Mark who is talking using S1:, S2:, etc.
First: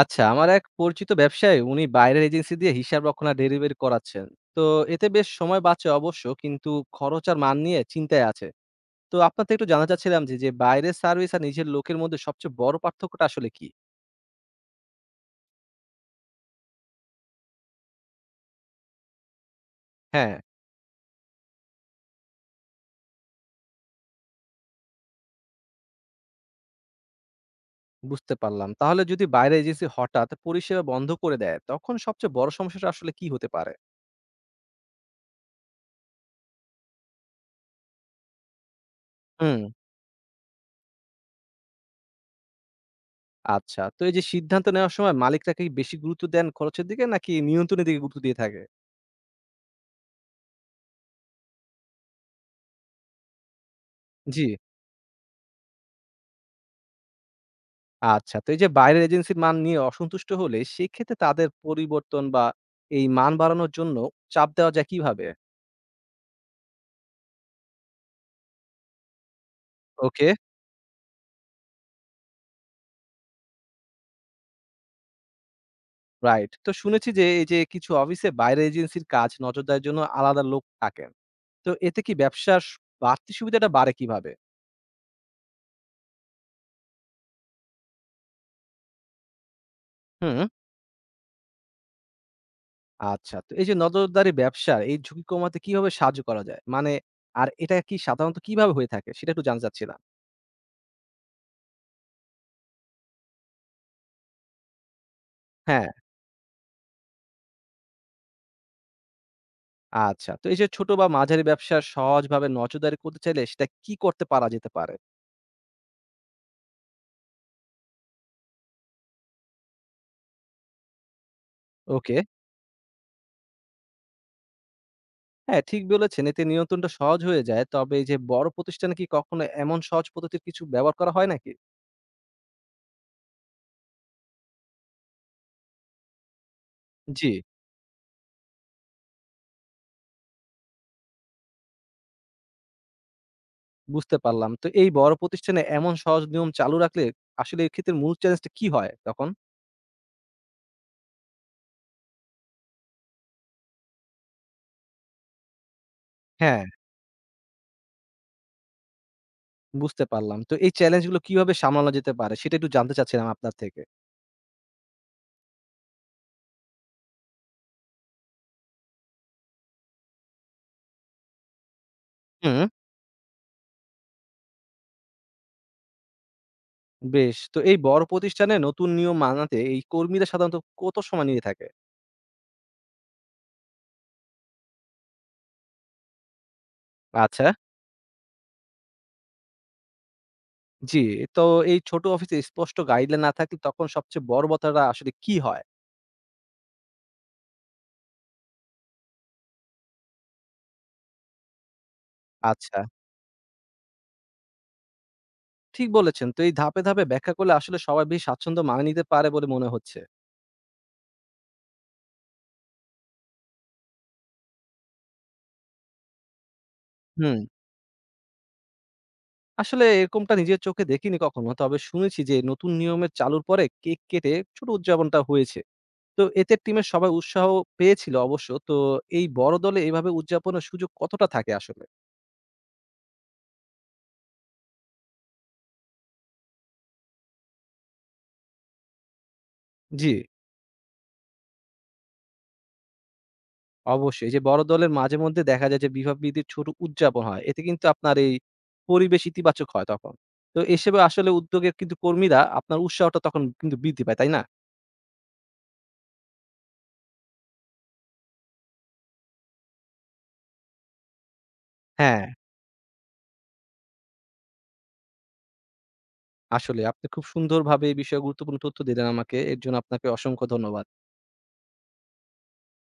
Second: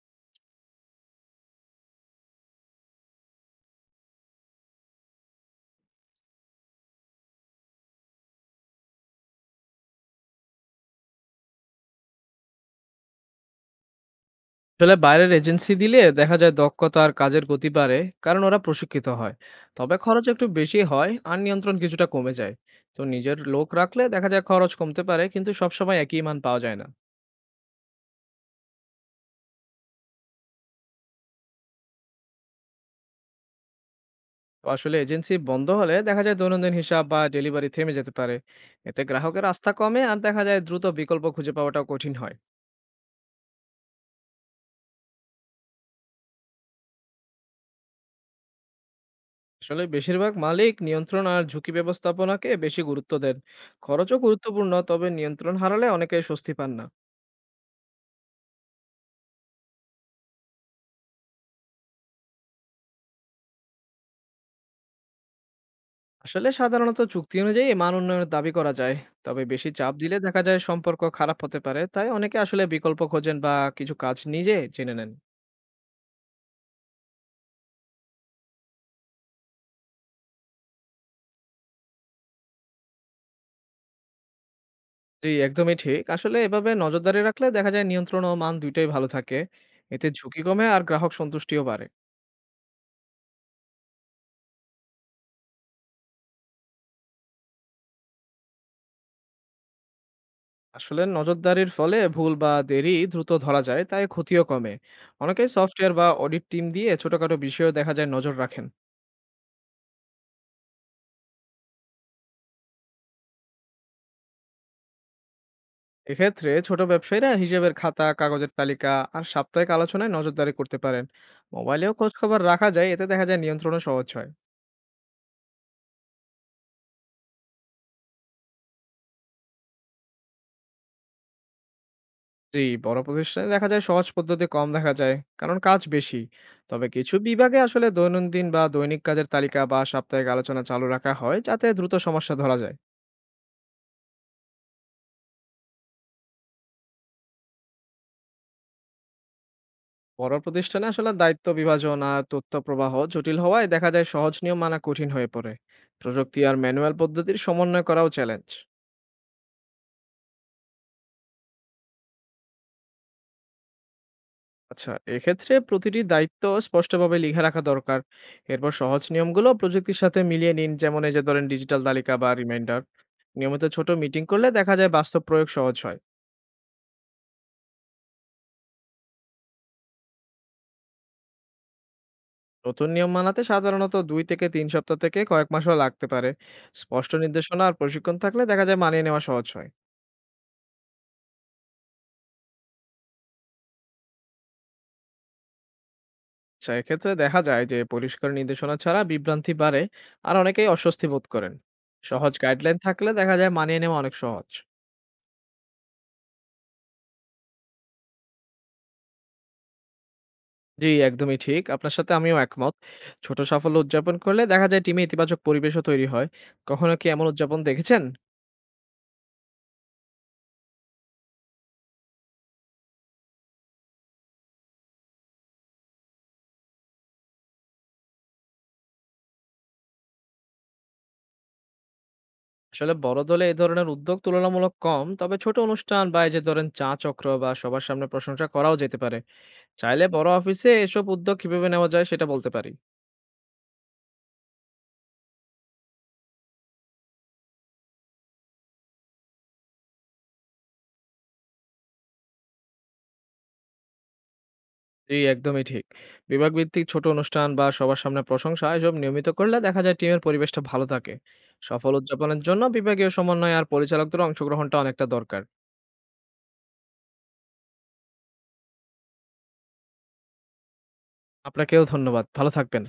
S1: আচ্ছা, আমার এক পরিচিত ব্যবসায়ী উনি বাইরের এজেন্সি দিয়ে হিসাব রক্ষণা ডেলিভারি করাচ্ছেন। তো এতে বেশ সময় বাঁচে অবশ্য, কিন্তু খরচ আর মান নিয়ে চিন্তায় আছে। তো আপনার থেকে একটু জানতে চাচ্ছিলাম যে, যে বাইরের সার্ভিস আর নিজের লোকের মধ্যে সবচেয়ে বড় পার্থক্যটা আসলে কি?
S2: আসলে বাইরের এজেন্সি দিলে দেখা যায় দক্ষতা আর কাজের গতি বাড়ে, কারণ ওরা প্রশিক্ষিত হয়। তবে খরচ
S1: হ্যাঁ,
S2: একটু বেশি হয় আর নিয়ন্ত্রণ কিছুটা কমে যায়। তো নিজের লোক রাখলে দেখা যায় খরচ কমতে পারে, কিন্তু সবসময় একই মান পাওয়া যায় না।
S1: বুঝতে পারলাম। তাহলে যদি বাইরের এজেন্সি হঠাৎ পরিষেবা বন্ধ করে দেয়, তখন সবচেয়ে বড় সমস্যাটা আসলে কি হতে পারে?
S2: তো আসলে এজেন্সি বন্ধ হলে দেখা যায় দৈনন্দিন হিসাব বা ডেলিভারি থেমে যেতে পারে। এতে গ্রাহকের
S1: হুম,
S2: আস্থা কমে আর দেখা যায় দ্রুত বিকল্প খুঁজে পাওয়াটাও কঠিন হয়।
S1: আচ্ছা। তো এই যে সিদ্ধান্ত নেওয়ার সময় মালিকরা কি বেশি গুরুত্ব দেন খরচের দিকে নাকি নিয়ন্ত্রণের দিকে গুরুত্ব দিয়ে থাকে?
S2: আসলে বেশিরভাগ মালিক নিয়ন্ত্রণ আর ঝুঁকি ব্যবস্থাপনাকে বেশি গুরুত্ব দেন। খরচও
S1: জি।
S2: গুরুত্বপূর্ণ, তবে নিয়ন্ত্রণ হারালে অনেকে স্বস্তি পান না।
S1: আচ্ছা। তো এই যে বাইরের এজেন্সির মান নিয়ে অসন্তুষ্ট হলে সেক্ষেত্রে তাদের পরিবর্তন বা এই মান বাড়ানোর জন্য চাপ দেওয়া যায় কিভাবে?
S2: আসলে সাধারণত চুক্তি অনুযায়ী মান উন্নয়নের দাবি করা যায়। তবে বেশি চাপ দিলে
S1: ওকে।
S2: দেখা যায় সম্পর্ক খারাপ হতে পারে, তাই অনেকে আসলে বিকল্প খোঁজেন বা কিছু কাজ নিজে জেনে নেন।
S1: রাইট। তো শুনেছি যে এই যে কিছু অফিসে বাইরের এজেন্সির কাজ নজরদারির জন্য আলাদা লোক থাকেন। তো এতে কি ব্যবসার বাড়তি সুবিধাটা বাড়ে কিভাবে?
S2: জি, একদমই ঠিক। আসলে এভাবে নজরদারি রাখলে দেখা যায় নিয়ন্ত্রণ ও মান দুইটাই ভালো থাকে। এতে
S1: হুম।
S2: ঝুঁকি কমে আর গ্রাহক সন্তুষ্টিও বাড়ে।
S1: আচ্ছা। তো এই যে নজরদারি ব্যবসার এই ঝুঁকি কমাতে কিভাবে সাহায্য করা যায়? মানে আর এটা কি সাধারণত কিভাবে হয়ে থাকে? সেটা একটু জানতে চাচ্ছিলাম।
S2: আসলে নজরদারির ফলে ভুল বা দেরি দ্রুত ধরা যায়, তাই ক্ষতিও কমে। অনেকেই
S1: হ্যাঁ।
S2: সফটওয়্যার বা অডিট টিম দিয়ে ছোটখাটো বিষয়েও দেখা যায় নজর রাখেন।
S1: আচ্ছা। তো এই যে ছোট বা মাঝারি ব্যবসা সহজভাবে নজরদারি করতে চাইলে সেটা কি করতে পারা যেতে পারে?
S2: এক্ষেত্রে ছোট ব্যবসায়ীরা হিসেবের খাতা, কাগজের তালিকা আর সাপ্তাহিক আলোচনায় নজরদারি করতে পারেন। মোবাইলেও খোঁজ
S1: ওকে।
S2: খবর রাখা যায়, এতে দেখা যায় নিয়ন্ত্রণও সহজ হয়।
S1: হ্যাঁ, ঠিক বলেছেন। এতে নিয়ন্ত্রণটা সহজ হয়ে যায়। তবে এই যে বড় প্রতিষ্ঠানে কি কখনো এমন সহজ পদ্ধতির কিছু ব্যবহার করা হয় নাকি?
S2: জি, বড় প্রতিষ্ঠানে দেখা যায় সহজ পদ্ধতি কম দেখা যায়, কারণ কাজ বেশি। তবে কিছু
S1: জি,
S2: বিভাগে আসলে দৈনন্দিন বা দৈনিক কাজের তালিকা বা সাপ্তাহিক আলোচনা চালু রাখা হয়, যাতে দ্রুত সমস্যা ধরা যায়।
S1: বুঝতে পারলাম। তো এই বড় প্রতিষ্ঠানে এমন সহজ নিয়ম চালু রাখলে আসলে এক্ষেত্রে মূল চ্যালেঞ্জটা কি হয় তখন?
S2: বড় প্রতিষ্ঠানে আসলে দায়িত্ব বিভাজন আর তথ্য প্রবাহ জটিল হওয়ায় দেখা যায় সহজ নিয়ম মানা কঠিন হয়ে পড়ে। প্রযুক্তি আর
S1: হ্যাঁ,
S2: ম্যানুয়াল পদ্ধতির সমন্বয় করাও চ্যালেঞ্জ।
S1: বুঝতে পারলাম। তো এই চ্যালেঞ্জগুলো কিভাবে সামলানো যেতে পারে সেটা একটু জানতে চাচ্ছিলাম আপনার থেকে।
S2: আচ্ছা, এক্ষেত্রে প্রতিটি দায়িত্ব স্পষ্টভাবে লিখে রাখা দরকার। এরপর সহজ নিয়মগুলো প্রযুক্তির সাথে মিলিয়ে নিন। যেমন এই যে ধরেন ডিজিটাল তালিকা বা
S1: হুম।
S2: রিমাইন্ডার। নিয়মিত ছোট মিটিং করলে দেখা যায় বাস্তব প্রয়োগ সহজ হয়।
S1: বেশ। তো এই বড় প্রতিষ্ঠানে নতুন নিয়ম মানাতে এই কর্মীরা সাধারণত কত সময় নিয়ে থাকে?
S2: নতুন নিয়ম মানাতে সাধারণত ২ থেকে ৩ সপ্তাহ থেকে কয়েক মাসও লাগতে পারে। স্পষ্ট
S1: আচ্ছা।
S2: নির্দেশনা আর প্রশিক্ষণ থাকলে দেখা যায় মানিয়ে নেওয়া সহজ হয়।
S1: জি, তো এই ছোট অফিসে স্পষ্ট গাইডলাইন না থাকলে তখন সবচেয়ে বড় বাধাটা আসলে কি হয়?
S2: আচ্ছা, এক্ষেত্রে দেখা যায় যে পরিষ্কার নির্দেশনা ছাড়া বিভ্রান্তি বাড়ে আর অনেকেই অস্বস্তি বোধ করেন। সহজ গাইডলাইন
S1: আচ্ছা।
S2: থাকলে দেখা যায় মানিয়ে নেওয়া অনেক সহজ।
S1: ঠিক বলেছেন। তো এই ধাপে ধাপে ব্যাখ্যা করলে আসলে সবাই বেশ স্বাচ্ছন্দ্য মানিয়ে নিতে পারে বলে মনে হচ্ছে।
S2: জি, একদমই ঠিক। আপনার সাথে আমিও একমত। ছোট সাফল্য উদযাপন করলে দেখা যায় টিমে ইতিবাচক পরিবেশও তৈরি হয়। কখনো কি এমন
S1: হুম।
S2: উদযাপন দেখেছেন?
S1: আসলে এরকমটা নিজের চোখে দেখিনি কখনো। তবে শুনেছি যে নতুন নিয়মের চালুর পরে কেক কেটে ছোট উদযাপনটা হয়েছে। তো এতে টিমের সবাই উৎসাহ পেয়েছিল অবশ্য। তো এই বড় দলে এভাবে উদযাপনের সুযোগ কতটা থাকে আসলে?
S2: আসলে বড় দলে এ ধরনের উদ্যোগ তুলনামূলক কম। তবে ছোট অনুষ্ঠান বা এই যে ধরেন চা চক্র বা সবার সামনে প্রশংসা করাও যেতে পারে। চাইলে
S1: জি।
S2: বড় অফিসে এসব উদ্যোগ কিভাবে নেওয়া যায় সেটা বলতে পারি।
S1: অবশ্যই। এই যে বড় দলের মাঝে মধ্যে দেখা যায় যে বিভাববিধির ছোট উদযাপন হয়। এতে কিন্তু আপনার এই পরিবেশ ইতিবাচক হয় তখন। তো এসবে আসলে উদ্যোগের কিন্তু কর্মীরা আপনার উৎসাহটা তখন কিন্তু বৃদ্ধি পায়, তাই না?
S2: জি, একদমই ঠিক। বিভাগভিত্তিক ছোট অনুষ্ঠান বা সবার সামনে প্রশংসা এসব নিয়মিত করলে দেখা যায় টিমের পরিবেশটা ভালো থাকে। সফল
S1: হ্যাঁ।
S2: উদযাপনের জন্য বিভাগীয় সমন্বয় আর পরিচালকদের অংশগ্রহণটা অনেকটা দরকার।
S1: আসলে আপনি খুব সুন্দরভাবে এই বিষয়ে গুরুত্বপূর্ণ তথ্য দিলেন আমাকে। এর জন্য আপনাকে অসংখ্য ধন্যবাদ।
S2: আপনাকেও ধন্যবাদ। ভালো থাকবেন।